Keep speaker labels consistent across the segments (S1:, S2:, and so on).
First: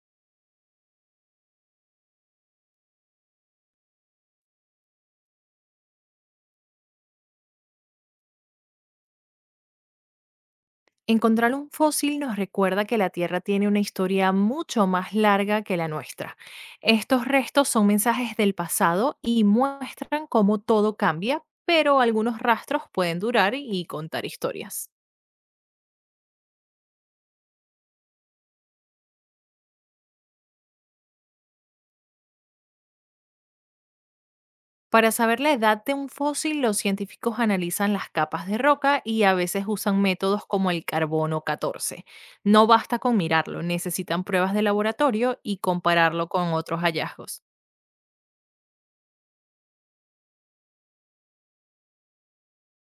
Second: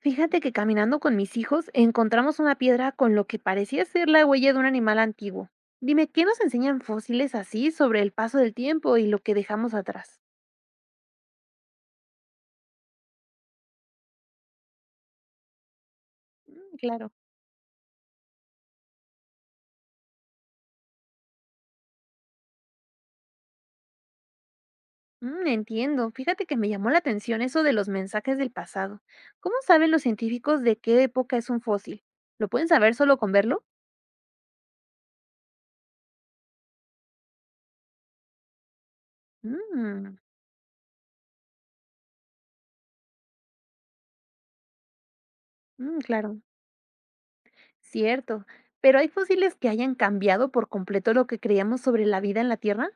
S1: Fíjate que caminando con mis hijos encontramos una piedra con lo que parecía ser la huella de un animal antiguo. Dime, ¿qué nos enseñan fósiles así sobre el paso del tiempo y lo que dejamos atrás?
S2: Encontrar un fósil nos recuerda que la Tierra tiene una historia mucho más larga que la nuestra.
S1: Mm, claro.
S2: Estos restos son mensajes del pasado y muestran cómo todo cambia, pero algunos rastros pueden durar y contar historias.
S1: Mm, entiendo. Fíjate que me llamó la atención eso de los mensajes del pasado. ¿Cómo saben los científicos de qué época es un fósil? ¿Lo pueden saber solo con verlo?
S2: Para saber la edad de un fósil, los científicos analizan las capas de roca y a veces usan
S1: Mm,
S2: métodos como el carbono 14. No basta con mirarlo, necesitan pruebas de laboratorio y
S1: mm,
S2: compararlo
S1: claro.
S2: con otros hallazgos.
S1: Cierto. ¿Pero hay fósiles que hayan cambiado por completo lo que creíamos sobre la vida en la Tierra?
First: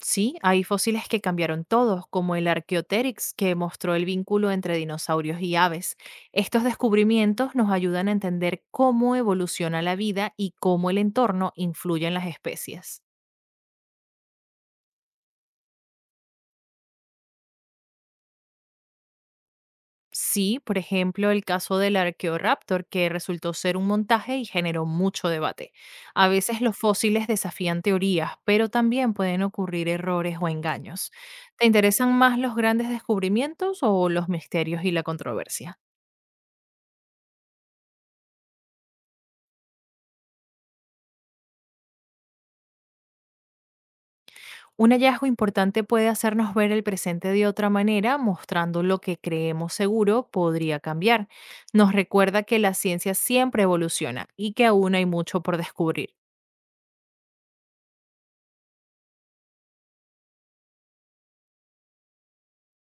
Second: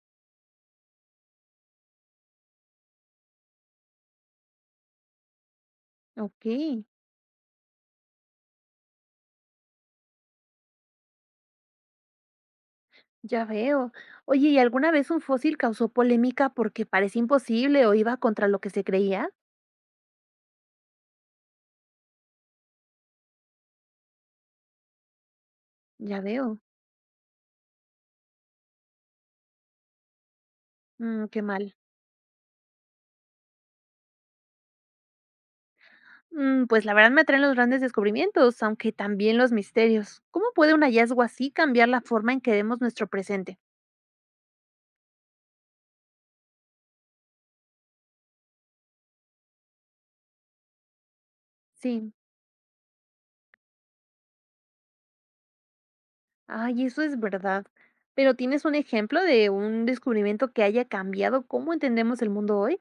S2: Sí, hay fósiles que cambiaron todos, como el Archaeopteryx, que mostró el vínculo entre dinosaurios y aves.
S1: Ok.
S2: Estos descubrimientos nos ayudan a entender cómo evoluciona la vida y cómo el entorno influye en las especies.
S1: Ya veo. Oye, ¿y alguna vez un fósil causó polémica porque parecía imposible o iba contra lo que se creía?
S2: Sí, por ejemplo, el caso del Archaeoraptor, que resultó ser un montaje y generó mucho debate.
S1: Ya
S2: A
S1: veo.
S2: veces los fósiles desafían teorías, pero también pueden ocurrir errores o engaños.
S1: Mm, qué
S2: ¿Te
S1: mal.
S2: interesan más los grandes descubrimientos o los misterios y la controversia?
S1: Mm, pues la verdad me atraen los grandes descubrimientos, aunque también los misterios. ¿Cómo puede un hallazgo así cambiar la forma en que vemos nuestro presente?
S2: Un hallazgo importante puede hacernos ver el presente de otra manera, mostrando lo que creemos seguro podría cambiar. Nos
S1: Sí.
S2: recuerda que la ciencia siempre evoluciona y que aún hay mucho por descubrir.
S1: Ay, eso es verdad. Pero ¿tienes un ejemplo de un descubrimiento que haya cambiado cómo entendemos el mundo hoy?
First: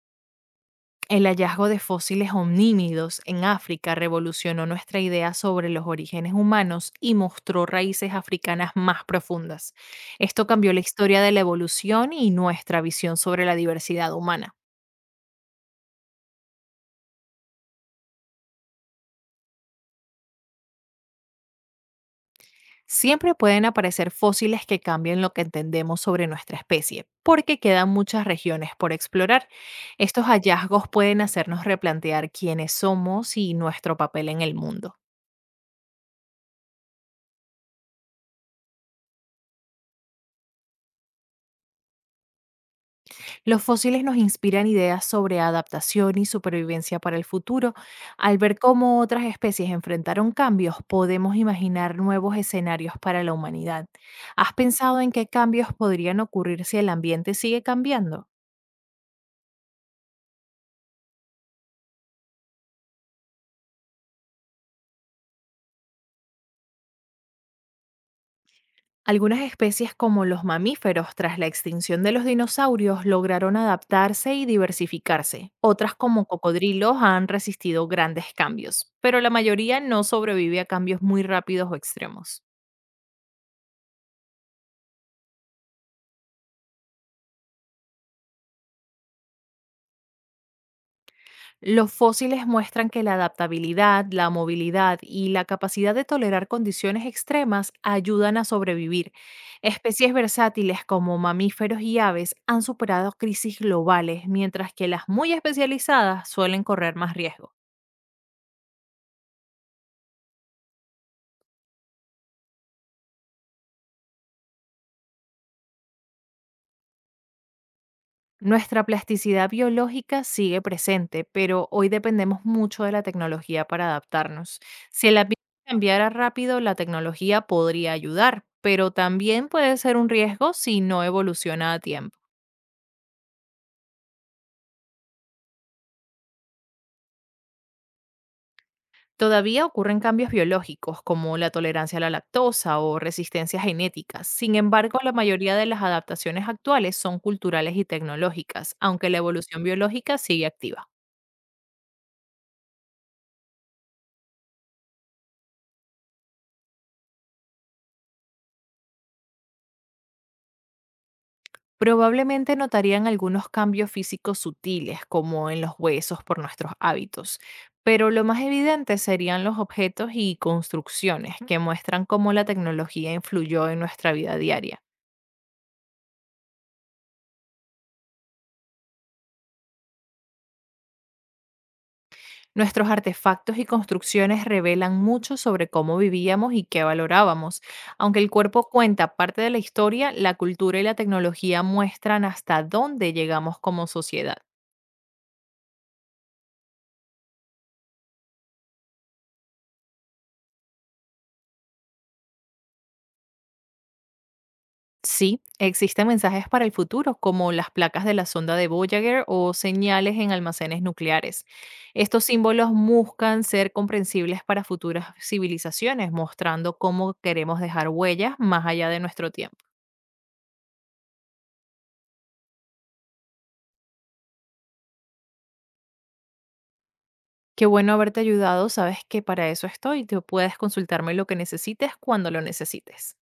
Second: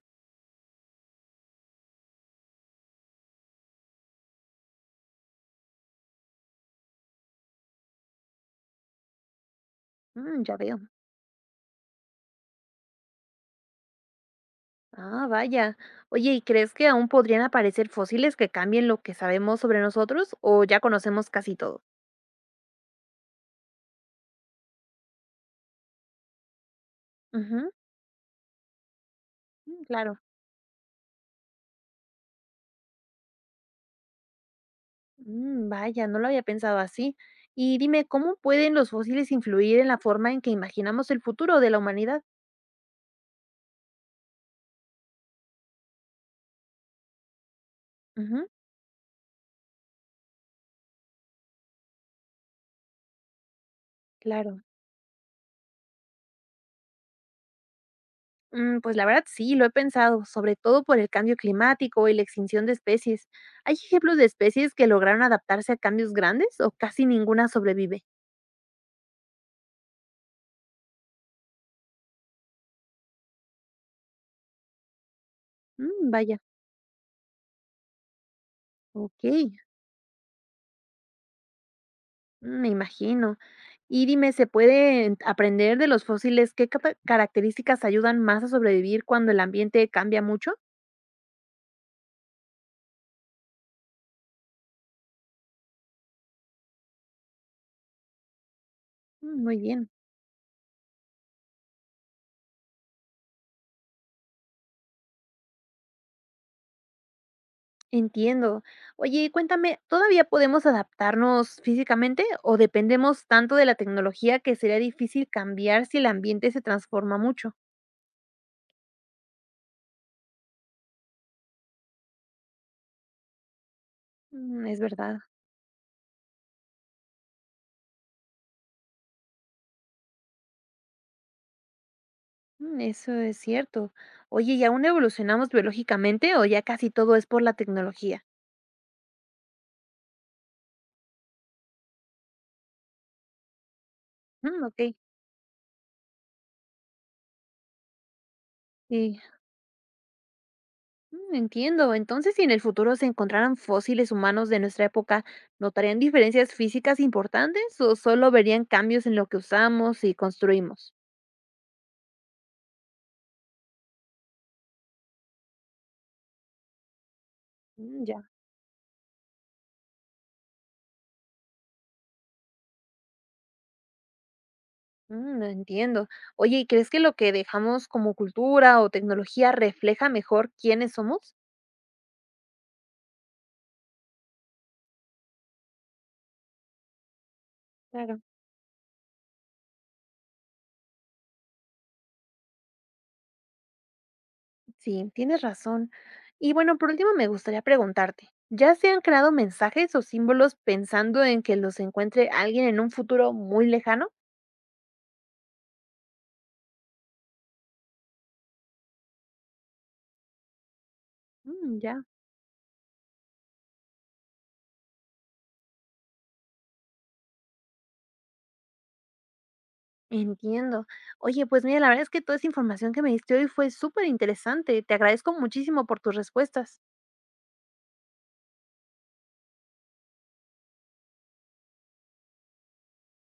S2: El hallazgo de fósiles omnímidos en África revolucionó nuestra idea sobre los orígenes humanos y mostró raíces africanas más profundas.
S1: Mm,
S2: Esto
S1: ya
S2: cambió
S1: veo.
S2: la historia de la evolución y nuestra visión sobre la diversidad humana.
S1: Ah, vaya. Oye, ¿y crees que aún podrían aparecer fósiles que cambien lo que sabemos sobre nosotros o ya conocemos casi todo?
S2: Siempre pueden aparecer fósiles que cambien lo que entendemos sobre nuestra especie, porque
S1: Ujú,
S2: quedan muchas regiones por explorar.
S1: mm, claro.
S2: Estos hallazgos pueden hacernos replantear quiénes somos y nuestro papel en el mundo.
S1: Mm, vaya, no lo había pensado así. Y dime, ¿cómo pueden los fósiles influir en la forma en que imaginamos el futuro de la humanidad?
S2: Los fósiles nos inspiran ideas sobre adaptación y supervivencia para el futuro. Al
S1: Ujú,
S2: ver cómo otras especies enfrentaron cambios, podemos imaginar nuevos escenarios para la humanidad. ¿Has
S1: claro.
S2: pensado en qué cambios podrían ocurrir si el ambiente sigue cambiando?
S1: Mm, pues la verdad sí, lo he pensado, sobre todo por el cambio climático y la extinción de especies. ¿Hay ejemplos de especies que lograron adaptarse a cambios grandes o casi ninguna sobrevive?
S2: Algunas especies como los mamíferos tras la extinción de los dinosaurios lograron adaptarse y diversificarse. Otras
S1: Mm,
S2: como
S1: vaya,
S2: cocodrilos han resistido grandes cambios, pero
S1: ok,
S2: la mayoría no sobrevive a cambios muy rápidos o extremos.
S1: mm, me imagino. Y dime, ¿se puede aprender de los fósiles qué características ayudan más a sobrevivir cuando el ambiente cambia mucho?
S2: Los fósiles muestran que la adaptabilidad, la movilidad y la capacidad de tolerar condiciones extremas ayudan a sobrevivir.
S1: Mm, muy bien,
S2: Especies versátiles como mamíferos y aves han superado crisis globales, mientras que las muy especializadas suelen correr más riesgo.
S1: entiendo. Oye, cuéntame, ¿todavía podemos adaptarnos físicamente o dependemos tanto de la tecnología que sería difícil cambiar si el ambiente se transforma mucho?
S2: Nuestra plasticidad biológica sigue presente, pero hoy dependemos mucho de la tecnología para adaptarnos.
S1: Mm, es
S2: Si el
S1: verdad.
S2: ambiente cambiara rápido, la tecnología podría ayudar, pero también puede ser un riesgo si no evoluciona a tiempo.
S1: Mm, eso es cierto. Oye, ¿y aún evolucionamos biológicamente o ya casi todo es por la tecnología?
S2: Todavía ocurren cambios biológicos como la tolerancia a la lactosa o resistencia genética. Sin
S1: Mm, ok,
S2: embargo, la mayoría de las adaptaciones actuales son culturales y tecnológicas, aunque la
S1: sí.
S2: evolución biológica sigue activa.
S1: Mm, entiendo. Entonces, si en el futuro se encontraran fósiles humanos de nuestra época, ¿notarían diferencias físicas importantes o solo verían cambios en lo que usamos y construimos?
S2: Probablemente notarían algunos cambios físicos sutiles, como en los huesos por nuestros hábitos,
S1: Mm,
S2: pero lo
S1: ya.
S2: más evidente serían los objetos y construcciones que muestran cómo la tecnología influyó en nuestra vida diaria.
S1: Mm, no entiendo. Oye, ¿y crees que lo que dejamos como cultura o tecnología refleja mejor quiénes somos?
S2: Nuestros artefactos y construcciones revelan mucho sobre cómo vivíamos y qué valorábamos. Aunque
S1: Claro.
S2: el cuerpo cuenta parte de la historia, la cultura y la tecnología muestran hasta dónde llegamos como sociedad.
S1: Sí, tienes razón. Y bueno, por último me gustaría preguntarte, ¿ya se han creado mensajes o símbolos pensando en que los encuentre alguien en un futuro muy lejano?
S2: Sí, existen mensajes para el futuro, como las placas de la sonda de Voyager o señales en almacenes nucleares.
S1: Mm, ya.
S2: Estos símbolos buscan ser comprensibles para futuras civilizaciones, mostrando cómo queremos dejar huellas más allá de nuestro tiempo.
S1: Entiendo. Oye, pues mira, la verdad es que toda esa información que me diste hoy fue súper interesante. Te agradezco muchísimo por tus respuestas.
S2: Qué bueno haberte ayudado, sabes que para eso estoy, tú puedes consultarme lo que necesites cuando lo necesites.